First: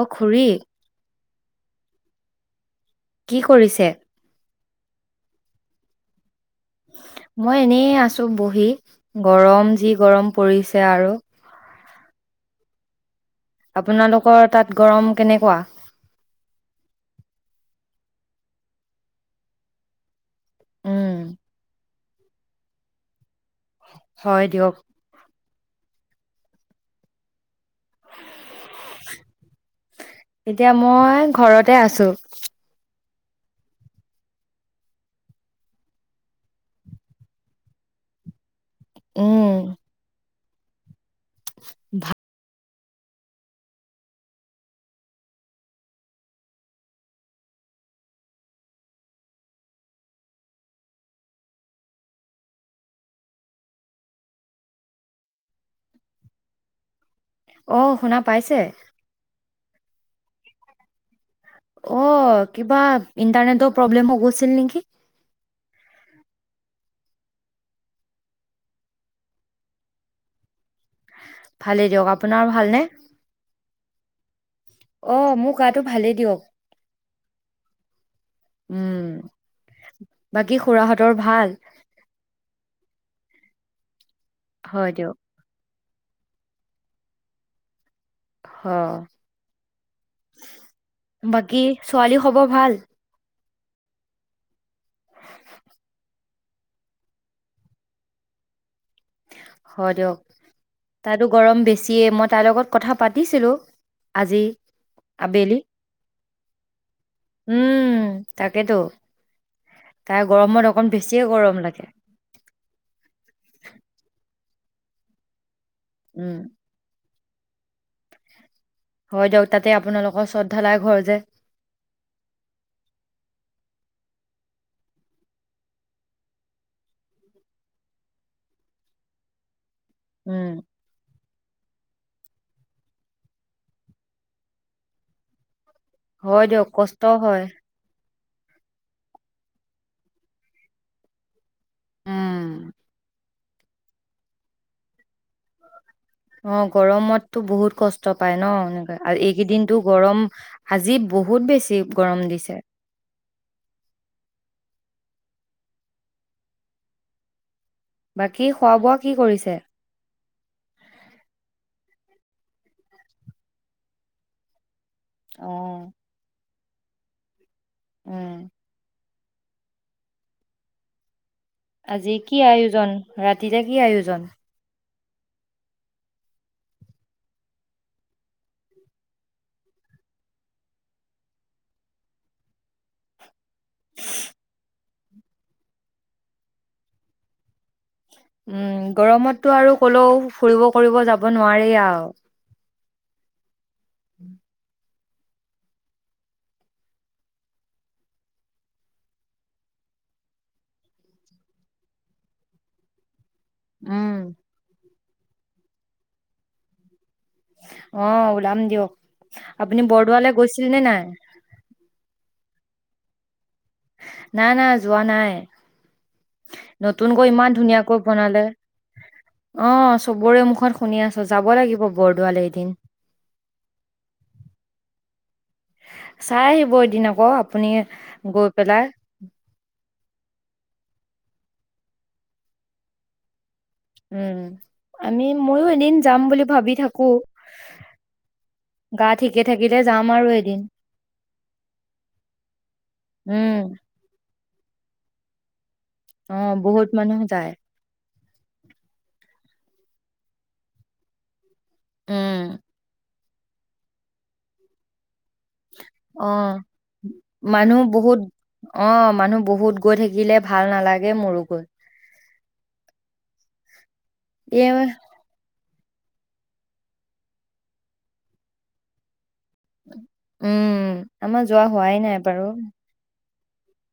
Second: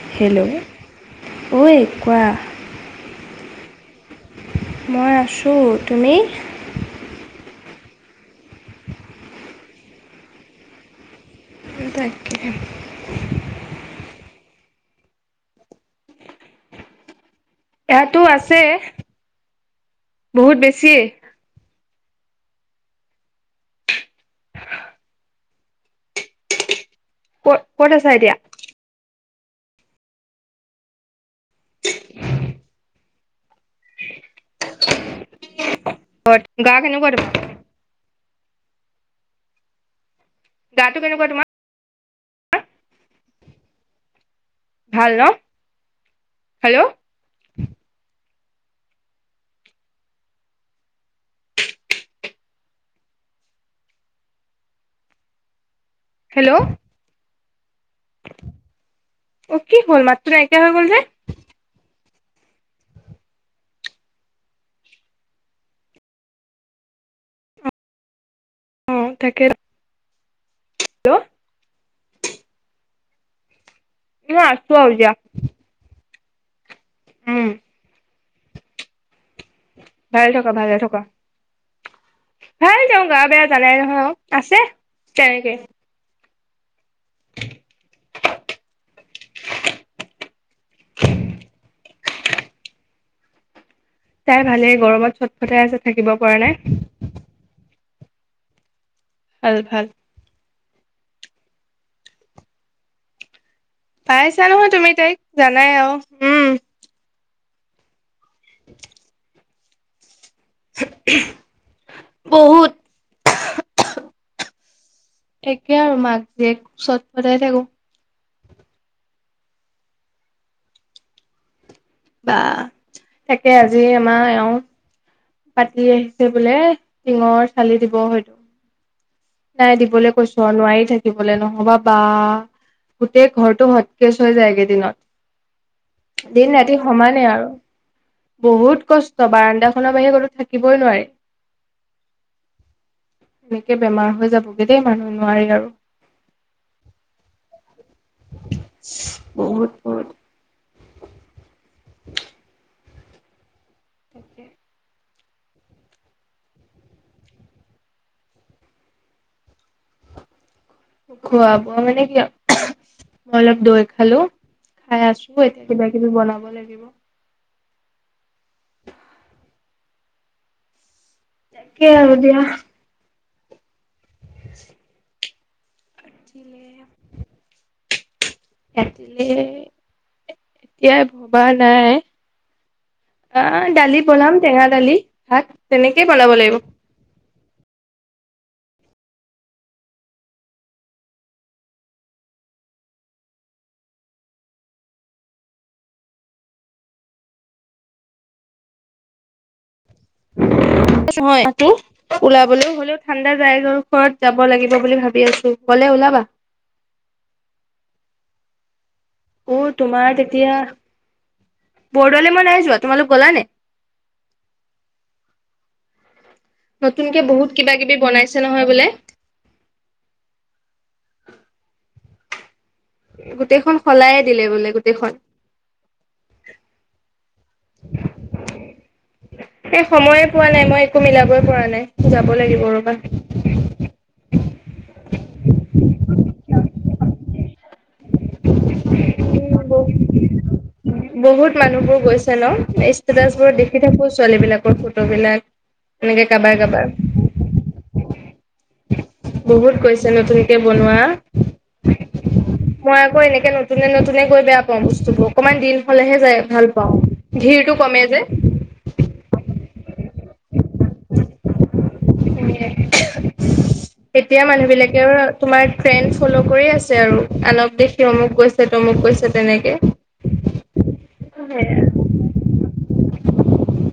অ hello খুুৰী ঐ কোৱা কি কৰিছে ত তুমি মই এনেই আছো বহি গৰম যি গৰম পৰিছে আৰু তাকে আপোনালোকৰ তাত গৰম কেনেকুৱা ইয়াতো আছে বহুত বেছিয়ে উম হয় দিয়ক কত ক'ত আছা এতিয়া এতিয়া মই ঘৰতে আছো গা কেনেকুৱা অঁ দ ভাল ভাল ন হেল্ল' হেল্ল' অ শুনা পাইছে অ কি হ'ল মাত্ৰ নাইে হৈ গ'ল যে অ, কিবা ইন্টাৰনেটৰ প্ৰব্লেম গৈছিল নেকি অ' তাকে হেল্ল' ভালেই দিয়ক আপোনাৰ ভালনেে ন আছো আজা মোৰ গাটো ভালেই দিয়ক হম উম' ভাল থকা বাকী ভালে থকা খুৰাহঁতৰ ভাল ভাল য গা বেয়া জালে নহয় আৰু আছে, হয় দিয়ক তেনেকে অ' বাকী ছোৱালী খবৰ ভাল তাই ভালে। গৰমত চটফটাই আছে থাকিব পৰা নাই ভাল ভাল। হয় দিয়ক তাতো গৰম বেছিয়ে, মই তাইৰ লগত কথা পাতিছিলো। আজি পাইছা নহয় তুমি তাইক, আবেলি জানাই আও। উম। উম। তাকেতো। তাৰ গৰমত অকণ বেছিয়ে গৰম লাগে। বহুত ঠিক কে আৰু মাক উম জীয়েক চৈ [unintelligible] থাকো। হয় দিয়ক তাতে আপোনালোকৰ চত ধালাই ঘৰ যে। বা তাকে আজি আমাৰ এওঁ পাতি আহিছে বোলে টিঙৰ চালি দিব হয় নাই দিবলে কৈছো উম আও নোৱাৰি থাকিব। লে নহবা বা গোটেই ঘৰটো সটকেজ হৈ যায়গেইদিনত হয় দিন দিয়ক ৰাতি কষ্ট সমানে হয় আৰু। বহুত কষ্ট বাৰাণ্ডাখনত মই গলো থাকিবই নোৱাৰে উম। এনেকে বেমাৰ হৈ যাবগে দেই মানুহ নোৱাৰি আৰু। অ গৰমতটো বহুত কষ্ট পাই ন এনেকৈ আৰু বহুত এইকেইদিনটো বহুত গৰম আজি বহুত বেছি গৰম দিছে। তাকে বাকী খোৱা বোৱা কি কৰিছে? খোৱা ব মানে কি অলপ দৈ খালো খাই আছো অ এতিয়া কিবা কিবি বনাব লাগিব লাগিব উম তাকে আৰু আজি দিয়া কি আয়োজন ৰাতিলে কি আয়োজন জন পঠিলে এজে এতিয়াই ভবা নাই অ দালি বনাম টেঙা দালি হাক তেনেকেই বনাব লাগিব উম গৰমততো আৰু কলেও ফুৰিব কৰিব যাব নোৱাৰি আৰু উম নহয় সটো ওলাবলে হ'লেও ঠাণ্ডা ৰাইজৰ উম ওচৰত যাব লাগিব বুলি ভাব ভাবি আছো গ'লে ওলাবা অ ওলাম দিয়ক অ আপুনি তোমাৰ বৰদোৱালৈ গৈছিল নে নাই প মই নাই যোৱা তোমালোক গল নে নাই না যোৱা নাই নতুনকে নতুনকৈ বহুত ইমান কিবা কিবি ধুনীয়াাকৈ বনাইছে বনালে নহয় বোলে অ চবৰে মুখত শুনি আছো যাব লাগিব বৰ্ডোৱালে এদিন গোটেইখন সলায়ে দিলে বোলে গোটেইখন চাই আহিব এদিন আকৌ আপুনি গৈ পেলাই এই সময়ে পোৱা নাই মই একো মিলাবই পৰা নাই যাব লাগিব ৰ'বা উম আমি ময়ো এদিন যাম বুলি ভাবি থাকো গাত ঠিকে থাকিলে যাম আৰু এদিন বহুত মানুহ বোৰ গৈছে ন ষ্টেটাচ উম, বোৰ দেখি থাকো ছোৱালী বিলাক ফটো বিলাক এনেকে অ কাবাৰ কাবাৰ বহুত মানুহ যায় বহুত গৈছে নতুনকে বনোৱা উম, মই আকৌ এনেকে নতুনে নতুনে গৈ বেয়া পা বস্তুোৰ অকণমান দিিল অ মানুহ কমে বহুত যে। অ মানুহ বহুত গৈ থাকিলে ভাল নালাগে মোৰো গৈ এতিয়া মানুহ এই বিলাকেও তোমাৰ ট্ৰেণ্ড ফল' কৰি আছে আৰু আলপ দেখি অমুক গৈছে তমুক গৈছে তেনেকে। উম আমাৰ যোৱা সেয়া। হোৱাই নাই বাৰু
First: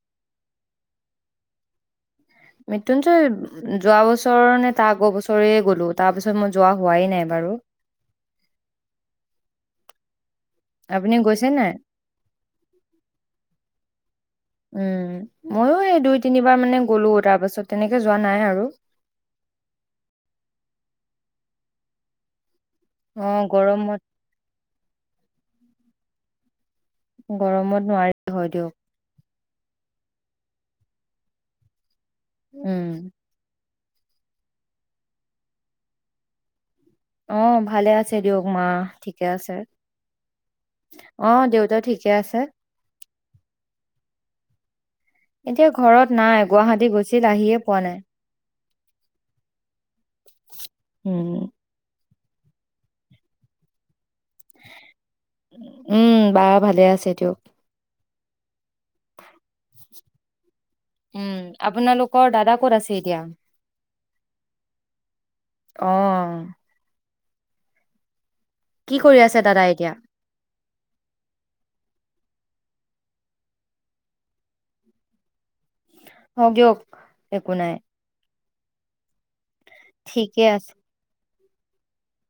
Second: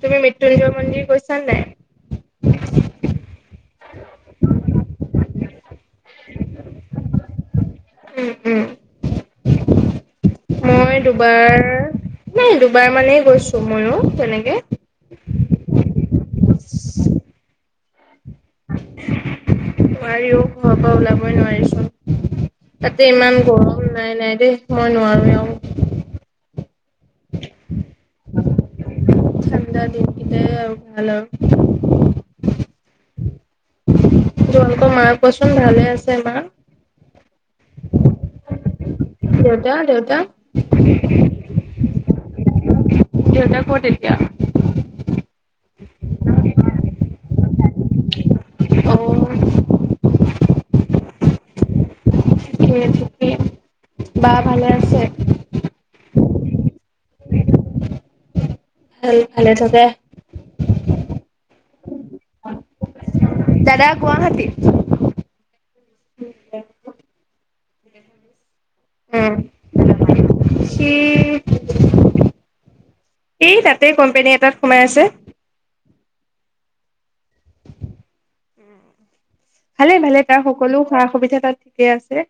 তুমি মৃত্যুঞ্জয় মন্দিৰ কৈছা নাই মৃত্যুঞ্জয় যোৱা বছৰ নে তাৰ আগৰ বছৰে গলো তাৰ পিছত মই যোৱা হোৱাই নাই বাৰু উম উম মই আপুনি গৈছে দুবাৰ নাই নাই দুবাৰ মানেই গৈছো ময়ো তেনেকে াৰ মানে গ'লো তাৰ পাছত তেনেকে যোৱা নাই আৰু বোৱাৰিও ঘৰৰ পৰা ওলাব ই নোৱাৰিছো তাতে অ ইমান গৰম গৰমত নাই নাই দেই মই নোৱাৰো এওঁ [unintelligible] গৰমত নোৱাৰি হয় দিয়ক ঠাণ্ডা দিন কেইটাই আৰু ভাল উম তোমালোকৰ মাক কচোন ভালে আছে মা অ ভালে আছে দিয়ক মা ঠিকে আছে দেউতা দেউতা অ দেউতাও ঠিকে আছে দেউত কটলকে এতিয়া ঘৰত নাই গুৱাহাটী গৈছিল আহিয়ে পোৱা নাই অ উম থিকে বা ভালে আছে উম বা ভালে আছে চটও ভাল ভালে থাকে উম আপোনালোকৰ দাদা ক'ত আছে এতিয়া দাদা গুৱাহাটী আহ কি কৰি উম আছে দাদাই এতিয়া সি এই তাতে কোম্পেনী এটাত সোমাই আছে হক গিয়ক একো নাই ভালে ভালে তাৰ ঠিকে আছে, সকলো সা সুবিধা তাত ঠিকে আছে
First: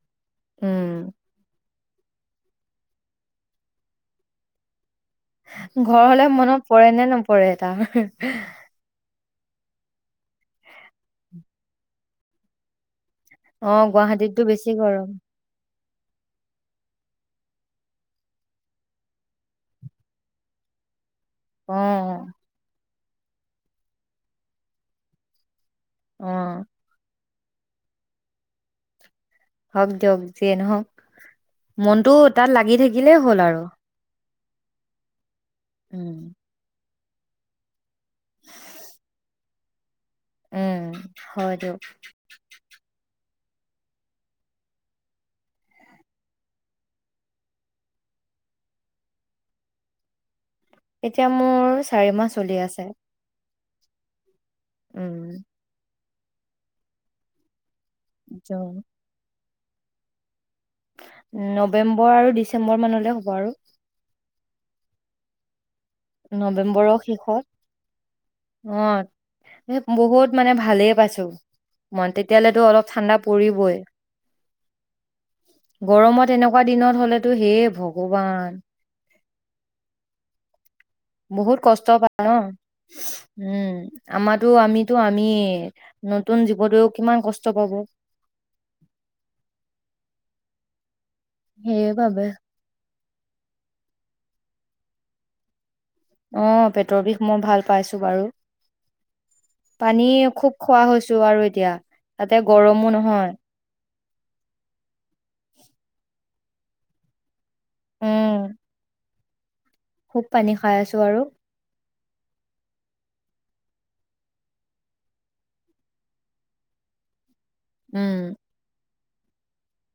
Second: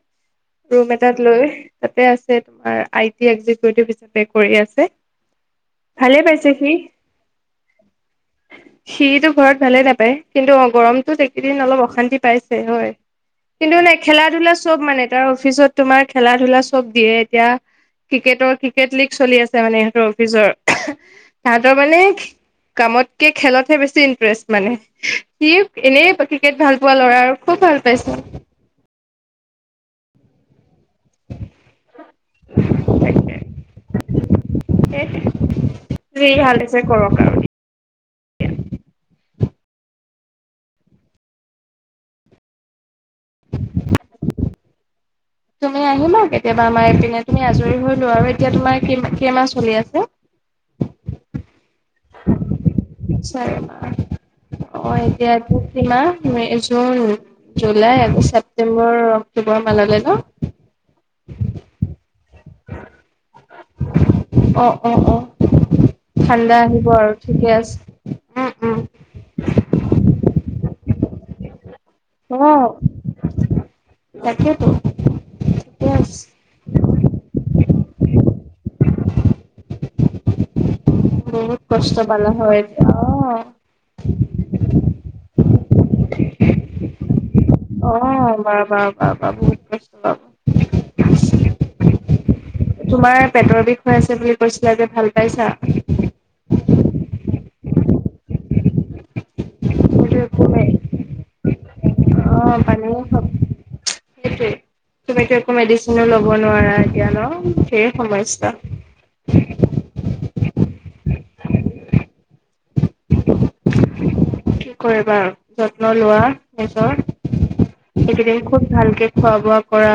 উম। ৰুম এটাত লৈ তাতে আছে তোমাৰ আই টি একিকউটিভ হিচাপে কৰি আছে ঘৰ ভালে লে পাইছে মনত সি পৰে নে নপৰে তাৰ সিটো ঘৰত ভালে নাপায় কিন্তু গৰমত একেইদিন অলপ অশান্তি সি পাইছে হয় কিন্তু অ', নে খেলা গুৱাহাটীততো ধূলা বেছি চব মানে গৰম। তাৰ অফিচত তোমাৰ খেলা ধূলা চব দিয়ে এতিয়া ক্ৰিকেটৰ ক্ৰিকেট লীগ চলি আছে মানে ইহঁতৰ অফিচৰ তাহাঁতৰ মানে অ', কামত সি খেলতহে বেছি ইণ্টাৰেষ্ট মানে। সি ফাক্কিং এনেই অ', [unintelligible] ভাল। আৰু খুব ভাল পাইছো। হওক দিয়ক যিয়ে নহওক, মনটো তাত লাগি থাকিলেই হ'ল আৰু। [unintelligible] উম, [unintelligible] [unintelligible] উম। হয় দিয়ক। তুমি আহিবা আৰু কেতিয়াবা আমাৰ ইপিনে তুমি আজৰি হৈলো আৰু এতিয়া তোমাৰ কি কেই মাহ চলি আছে। এতিয়া মোৰ চাৰি মাহ চলি আছে। [unintelligible] অ' উম, এতিয়া এইটো কি মাহ? May, June. July, August, June, September [unintelligible] ন। নৱেম্বৰ আৰু ডিচেম্বৰ মানলৈ হ'ব আৰু। অ', অ', অ'। ঠাণ্ডা আহিব নৱেম্বৰৰ আৰু শেষত। ঠিকে আছে উম উম অ', বহুত মানে ভালেই পাইছো। টো মন তেতিয়ালে অ অলপ ঠাণ্ডা পৰিবই তাকেতো ঠিকে আছে গৰমত এনেকুৱা দিনত হলেতো হেই ভগৱান বহুত কষ্ট [unintelligible] অ'। পালা হয় এতিয়া অ উম, আমাৰোটো আমিতো আমিয়ে, নতুন জীৱতয়ো কিমান কষ্ট পাব। অ বাৰ বাৰ বাৰ বাৰ বহুত কষ্ট পাব সেই বাবে তোমাৰ পেটৰ বিষ হৈ আছে বুলি কৈছিলা যে ভাল পাইছা? অ' পেটৰ বিষ মই ভাল পাইছো বাৰু। পানী সেইটো একো খুব নাই খোৱা হৈছো আৰু এতিয়া, অ তাতে পানী গৰমো খাব নহয়। সেইটোৱে। তুমিতো একো মেডিচিনো লব নোৱাৰা এতিয়া ন? ধেৰ উম, সমস্যা [unintelligible] খুব পানী খাই আছোঁ আৰু। কি কৰিবা আৰু যত্ন লোৱা নিজৰ উম, একিদিন খুব ভালকে‌ খোৱা বোৱা কৰা,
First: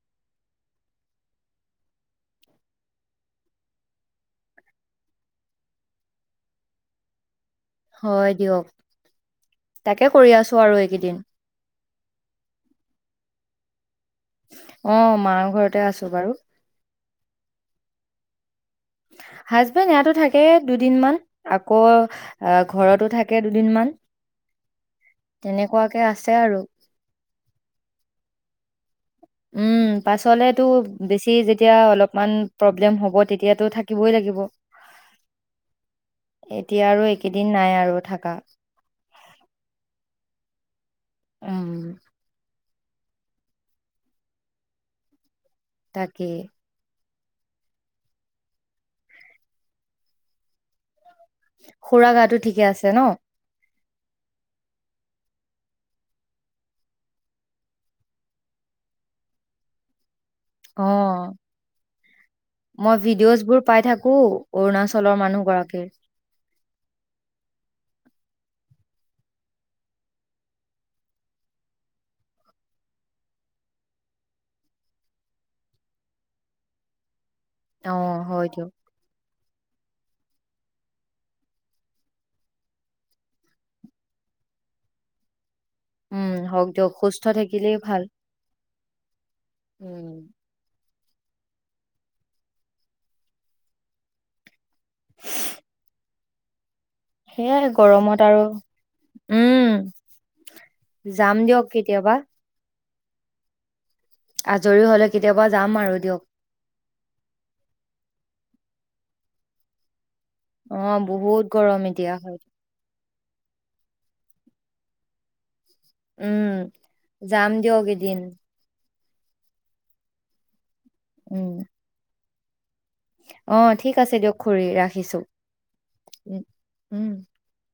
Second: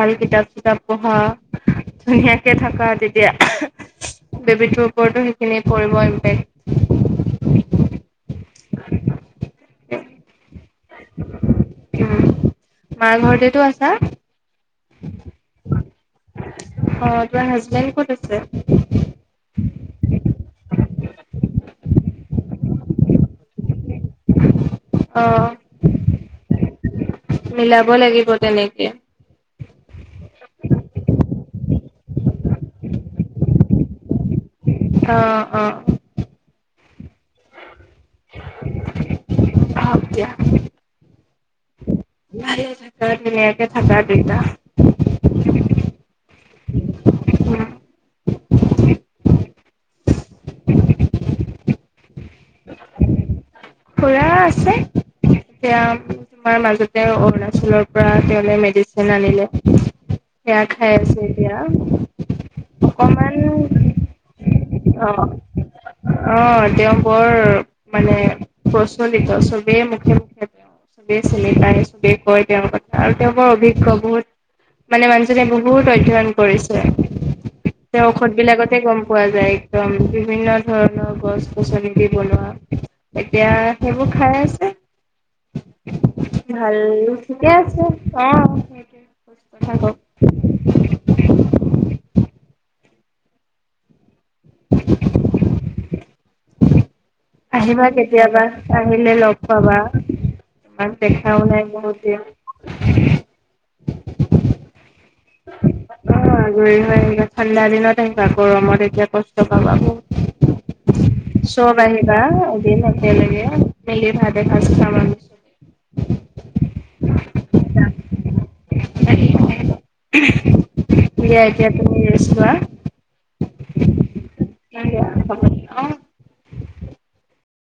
ভাল কিতাপ চিতাপ পঢ়া, ধুনীয়াকে থাকা তেতিয়া বেবীটোৰ ওপৰতো সেইখিনি পৰিব ইম্পেক্ট। হয়। দিয়ক তাকে কৰি আছো আৰু এইকেইদিন উম মাৰ ঘৰতেটো আছা অ মাৰ ঘৰতে আছোঁ বাৰু অ তোমাৰ হাজবেণ্ড ক'ত আছে? হাজবেণ্ড ইয়াতো থাকে দুদিনমান, আকৌ আহ ঘৰতো থাকে দুদিনমান অ তেনেকুৱাকে আছে আৰু এ উম পাছলেতো বেছি যেতিয়া অলপমান প্ৰব্লেম হ'ব তেতিয়াতো থাকিবই লাগিব। অ অ এতিয়া আৰু একেইদিন নাই আৰু থকা হওঁক দিয়া। উম ভালে থাকা ধুনীয়াকে থাকা দুইটা তাকে [unintelligible] খুৰাৰ গাটো ঠিকে আছে ন? খুৰা আছে, এতিয়া তোমাৰ মাজতে অৰুণাচলৰ পৰা তেওঁলে মেডিচিন আনিলে। সেয়া খাই আছে অ', এতিয়া মই ভিডিঅ'জ বোৰ পাই থাকো অৰুণাচলৰ অকমান--অ, মানুহ গৰাকীৰ। অ তেওঁ বৰ মানে প্ৰচলিত সবেই মুখে মুখে--সবেই চিনি পায়, সবেই কয় তেওঁৰ কথা আৰু তেওঁ বৰ অভিজ্ঞ বহুত--মানে, মানুহজনে বহুত অধ্যয়ন কৰিছে। তেওঁৰ অ', ঔষধ হয় দিয়ক। বিলাকতে গ'ম পোৱা যায়। বিভিন্ন ধৰণৰ গছ-গছনি দি বনোৱা। এতিয়া, সেইবোৰ খাই আছে। উম, হওক ভাল, দিয়ক সুস্থ ঠিকে থাকিলেই আছে। অ ভাল। সেইটোৱে, থাকক উম, [unintelligible] [unintelligible] সেয়াই আহিবা গৰমত আৰু কেতিয়াবা, আহিলে লগ উম, পাবা। তোমাক যাম দেখাও নাই দিয়ক বহুত কেতিয়াবা। দিন [unintelligible] আজৰি হ'লে কেতিয়াবা যাম আৰু অ দিয়ক। আজৰি হৈ আহিবা, ঠাণ্ডা দিনত আহিবা। গৰমত এতিয়া কষ্ট পাবা বহুত অ বহুত চব গৰম এতিয়া আহিবা হয়। এদিন একেলগে মিলি ভাত এসাঁজ খাম আমি। উম--যাম দিয়ক এদিন। ৰাতি [unintelligible] উম কি এ, উম। এতিয়া তুমি োৱা অ ঠিক আছে দিয়ক খুৰি ৰাখিছো লোৱা অ উ উম